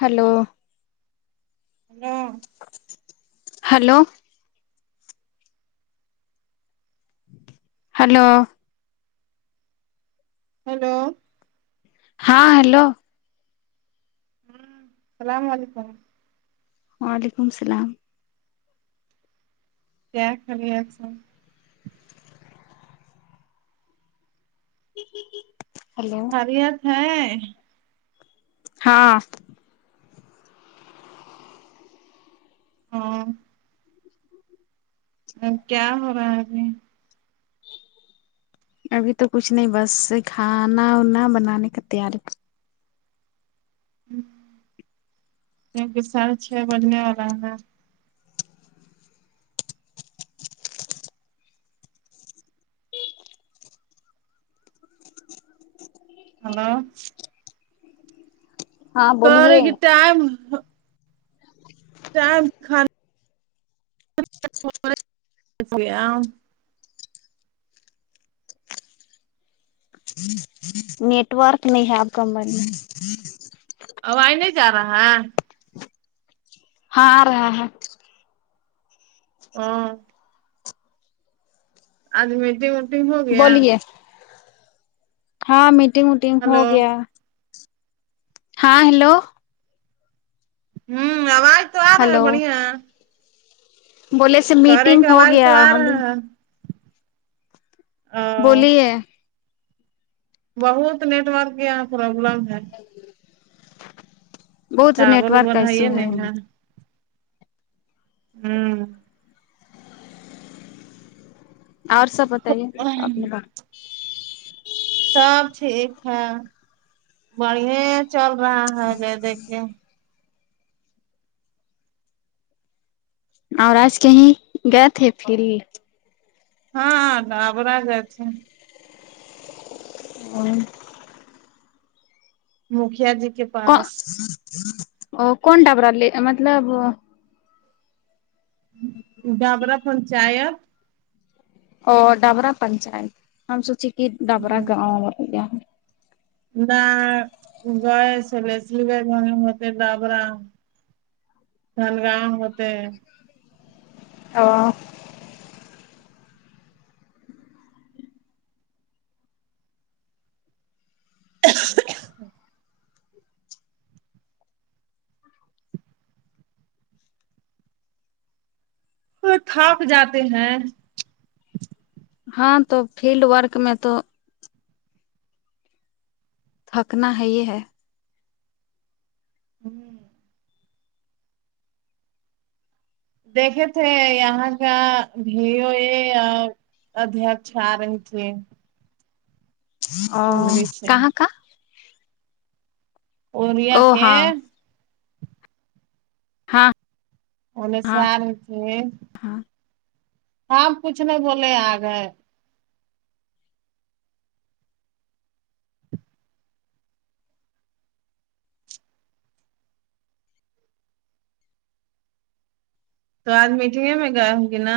hello hello hello hello hello ہاں hello ہوں السلام علیکم وعلیکم السلام کیا خیریت سے ہیلو خیریت ہے ہاں ہاں ا کیا ہو رہا ہے ابھی ابھی تو کچھ نہیں بس کھانا وانا بنانے کا تیاری دن کے ساڑھے چھ بجنے والے ہے نا ہلو ہاں بولیے کرے گی ٹائم ٹائم خالی گیا [unintelligible] نیٹورک نہیں ہےآپ کمپنی [unintelligible] آ واز نہیں جا رہا ہے ہاں آرہا ہے ہا آج میٹنگ ویٹنگ ہو گیا بولیے ہاں میٹنگ وٹنگ ہو ہلو گیا ہاں ہیلو ہوں آواز تو آ رہا ہے ہلو بڑھیا بولے سے کرے میٹنگ کا ہو آواز گیا تو آ ہیلو رہا ہے ا بولئیے بہت نیٹورک یہاں پروبلم ہے بہت ٹاور نیٹورک کا اوبر ایشو یہ ہے نہیں ہوں اور سب بتائیے اپنی بات سب ٹھیک ہے بڑیا چل رہا ہے یہ دیکھئیے اور آج کہیں گئے تھے پھر بھی ہاں ڈابرا گئے تھے ہوں مکھیا جی کے پاس ا کون ڈپررالے مطلب ڈابرا پنچایت اور ڈبرا پنچایت ہم سوچی کہ ڈبرا گاؤں نہ گائے چول اسلی گے [unintelligible] م ڈابرا سھلگاؤ ہوتے [unintelligible] ہاں وہ تھک جاتے ہیں ہاں تو فیلڈ ورک میں تو تھکنا ہے ہی ہے ہوں دیکھے تھے یہاں کا بھی ہو یہ اور ابھی اچھا آ رہی تھی ا کنندری سے کہاں کا اور ریا او کے ہاں ہاں ا ہاں سارے تھ [unintelligible] ہاں آپ کچھ نہیں بولے آ گئے تو آج میٹنگ ہے میں کہوں گی نا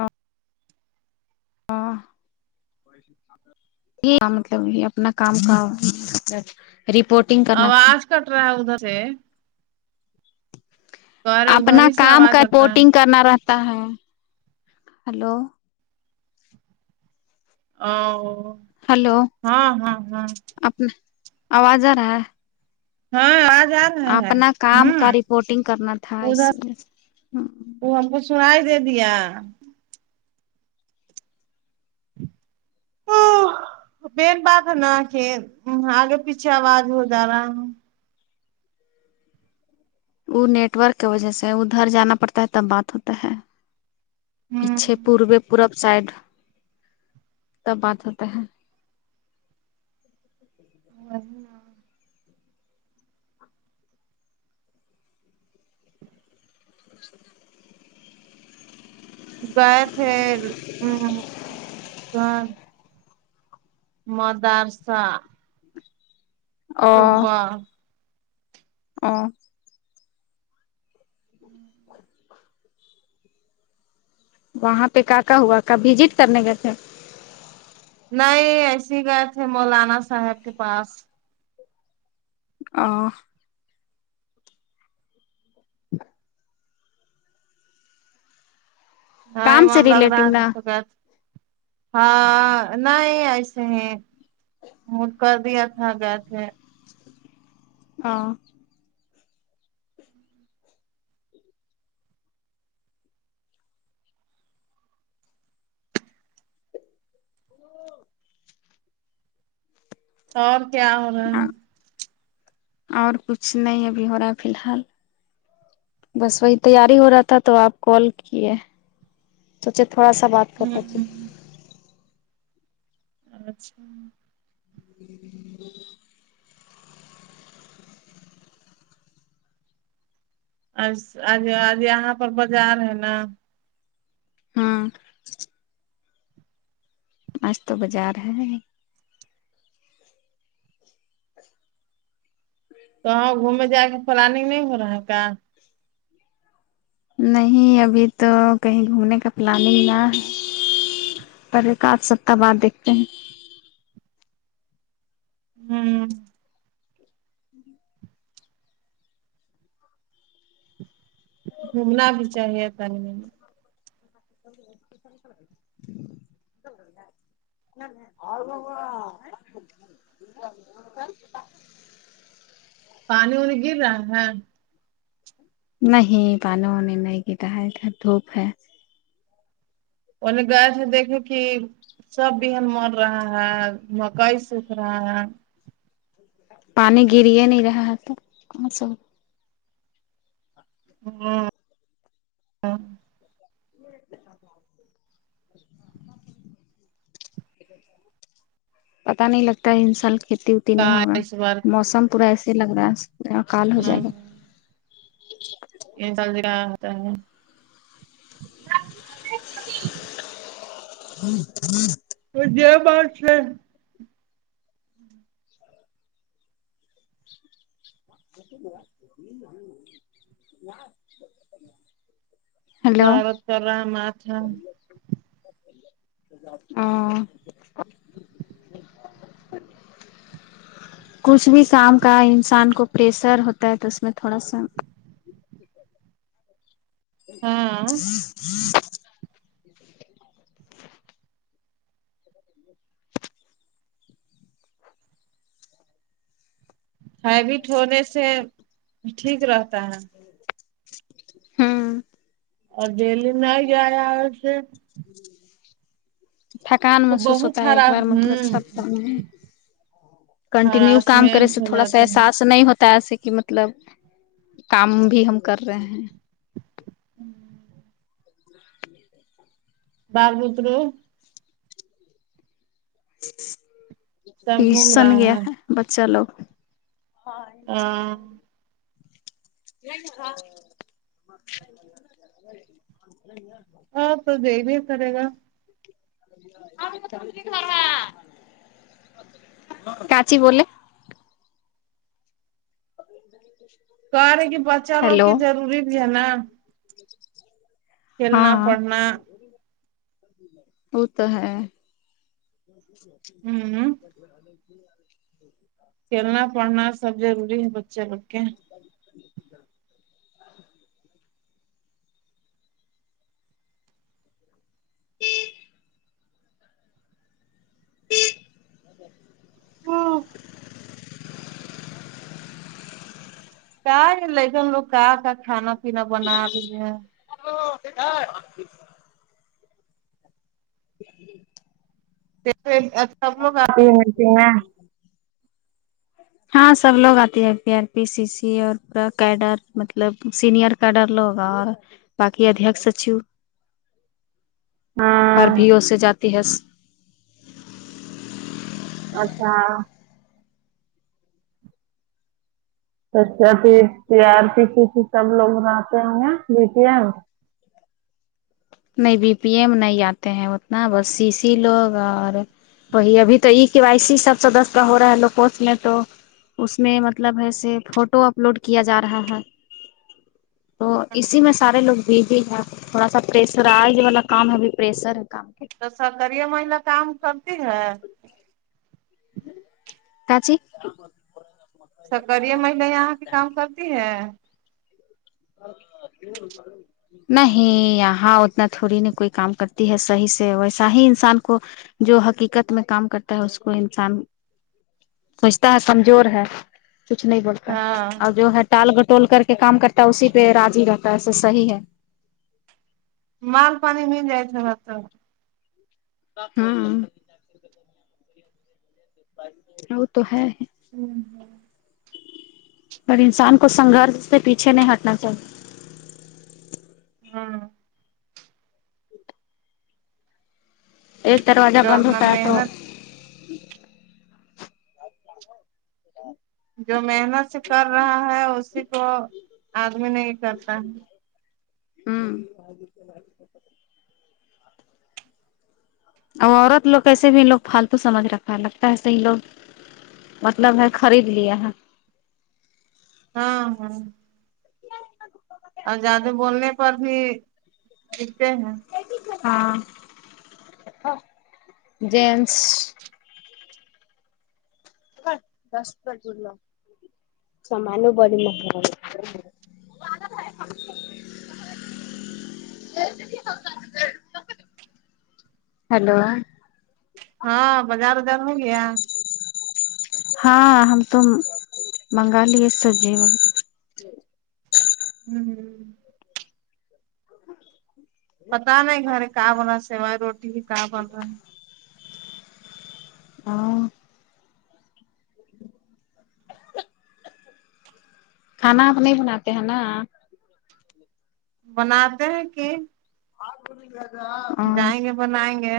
آں ہاں یہ مطلب یہ اپنا کام کا رپورٹ آواز کٹ رہا ہے ادھر سے کرے ادھر اپنا ہی سے کام آواز کا کٹ رہا رپورٹنگ ہے کرنا رہتا ہے ہلو او ہلو ہاں ہاں ہاں اپنا آواز آ رہا ہے ہاں آواز آر اپنا کام کا رپورٹنگ کرنا تھا اس ادھر میں ہاں وہ ہم کو سنائی دے دیا پین بات ہے نا کہ آگے پیچھے آواز ہو جا رہا ہے وہ نیٹ ورک کی وجہ سے ادھر جانا پڑتا ہے تب بات ہوتا ہے پیچھے پوربے پورب سائڈ تب بات ہوتا ہے وہی نا [inaudible] گئے تھے ہوں گھر مدرسہ صبح اوں وہاں پہ کا کا ہوا ک وزٹ کرنے گئے تھے نہیں ایسی گئے تھے مولانا صاحب کے پاس آں وں نہیں کام من سے لگ رہا ہے ریلیٹو نا تو گئے ہاں نہیں ایسے ہی موڈ کر دیا تھا گئے تھے ہاں وہ اور کیا ہو رہا اور کچھ نہیں ابھی ہو رہا ہے فی الحال بس وہی تیاری ہو رہا تھا تو آپ کال کیے سوچے تھوڑا سا بات کر ہوں لیتی ہوں ہوں اچھا [inaudible] آج آج آج یہاں پر بازار ہے نا ہاں آج تو بازار ہے تو اب گھومے جانے پلاننگ نہیں ہو رہا ہے کیا نہیں ابھی تو کہیں گھومنے کا پلاننگ نہ پر ایک آدھ سپتاح بعد دیکھتے ہیں ہوں گھومنا بھی چاہیے [unintelligible] [unintelligible] آ ہو [unintelligible] پانی وانی گر رہا ہے نہیں پا نی و ا نی نہیں گر رہا ہے ادھر دھوپ ہے ان نے گائے پھر دیکھی تھی سب بہن مر رہا ہے مکئی سک رہا ہے پانی گر ہی نہیں رہا ہے تو وہ کونسا ہاں پتا نہیں لگتا ہے اس سال کھیتی کا نہیں ہوگا اس بار موسم پورا ایسے لگ رہا ہےکال ہو جائے گا ان چلدتا [unintelligible] ہوں ہوں [inaudible] تو یہ بات ہے [unintelligible] دعوت کر رہا ہے ہم آپ [unintelligible] ہ [unintelligible] کچھ بھی کام کا انسان کو پریسر ہوتا ہے تو اس میں تھوڑا سا ہاں ہوں [unintelligible] ہیبٹ ہونے سے ٹھیک رہتا ہے ہوں اور دہلی میں ہی گیایا ہے ا سے تھکان محسوس ہوتا بہت ہے ایک ہرا بار مطلب ہوں سبتام میں کنٹینیو کام کرے ہراسمنٹ سے ہو تھوڑا سا جاتا ہے احساس نہیں ہوتا ایسے کہ مطلب کام بھی ہم کر رہے ہیں ہوں بال میتروں سب گھوم ٹیوشن گیا رہا ہے اب چلو ہ آ پ کو دینا ہی پڑے گا کچی ب [unintelligible] ج کہ رہے کہ بچے لوگ کی ضروری بھی ہے نا کھیلنا ہاں پڑھنا وہ تو ہے ہوں کھیلنا پڑھنا سب ضروری ہے بچے لو گ کے ہاں کہ یہ لیکن لوگ کہاں کا کھانا پینا بنا رہی ہے جی [unintelligible] سب لوگ آتے ہیں میٹنگ میں ہاں سب لوگ آتے ہے پی آر پی سی سی اور پورا کیڈر مطلب سینئر کیڈر لوگ ہوگا باقی ادھییک سچیو ہر ہاں بھیو سے جاتی ہس اچھا اچھا پھر پیار کی سب لوگ مناتے ہے دیکھئے نہیں بی پی ایم نہیں آتے ہیں اتنا بس سی سی لوگ ارہے وہی ابھی تو ای کی وائی سی سب سدسیا کا ہو رہا ہے کورس میں تو اس میں مطلب ہے سے فوٹو اپلوڈ کیا جا رہا ہے تو اسی میں سارے لوگ بیزی ہے تھوڑا سا پریشرائز والا کام ہے ابھی پریسر ہے کا تو سرکاریا مہیلا کام کرتی ہے تاچی سرکریا مہیلا یہاں کی کام کرتی ہے [inaudible] نہیں یہاں اتنا تھوڑی نہیں کوئی کام کرتی ہے صحیح سے ویسا ہی انسان کو جو حقیقت میں کام کرتا ہے اس کو انسان سوچتا ہے کمزور ہے چپ نہیں بولتا ہاں اور جو ہے ٹال گٹول کر کے کام کر تا اسی پہ راضی رہتا ہے ایسا صحیح ہے مال پانی مل جائے تھوڑا سا ہاں [unintelligible] ہاں وو تو ہے ہوں پر انسان کو سنگھرش سے پیچھے نہیں ہٹنا چاہیے ہاں ایک دروازہ جو بند اپنا ہوتا ہے تو محنت جو محنت سے کر رہا ہے اسی کو آدمی نہیں کرتا ہے ہوں اور عورت لوگ کیسے بھی یہ لوگ فالتو سمجھ رکھا لگتا ہے ایسے ہی لوگ مطلب ہے خرید لیا ہے ہاں ہاں اور زیادہ بولنے پر بھی چیڑتے ہیں ہاں جینس دس بجے اٹھنا سبھال [unintelligible] ہلو ہاں بازار وزار نہیں گیا ہاں ہم تو منگا لیے سبزی وغیرہ ہوں پتا نہیں گھر کہاں بنا سوائے روٹی بھی کہ بن رہا ہاں کھانا آپ نہیں بناتے ہیں نا بنا تے ہیں کہ جائیں گے آں بنائیں گے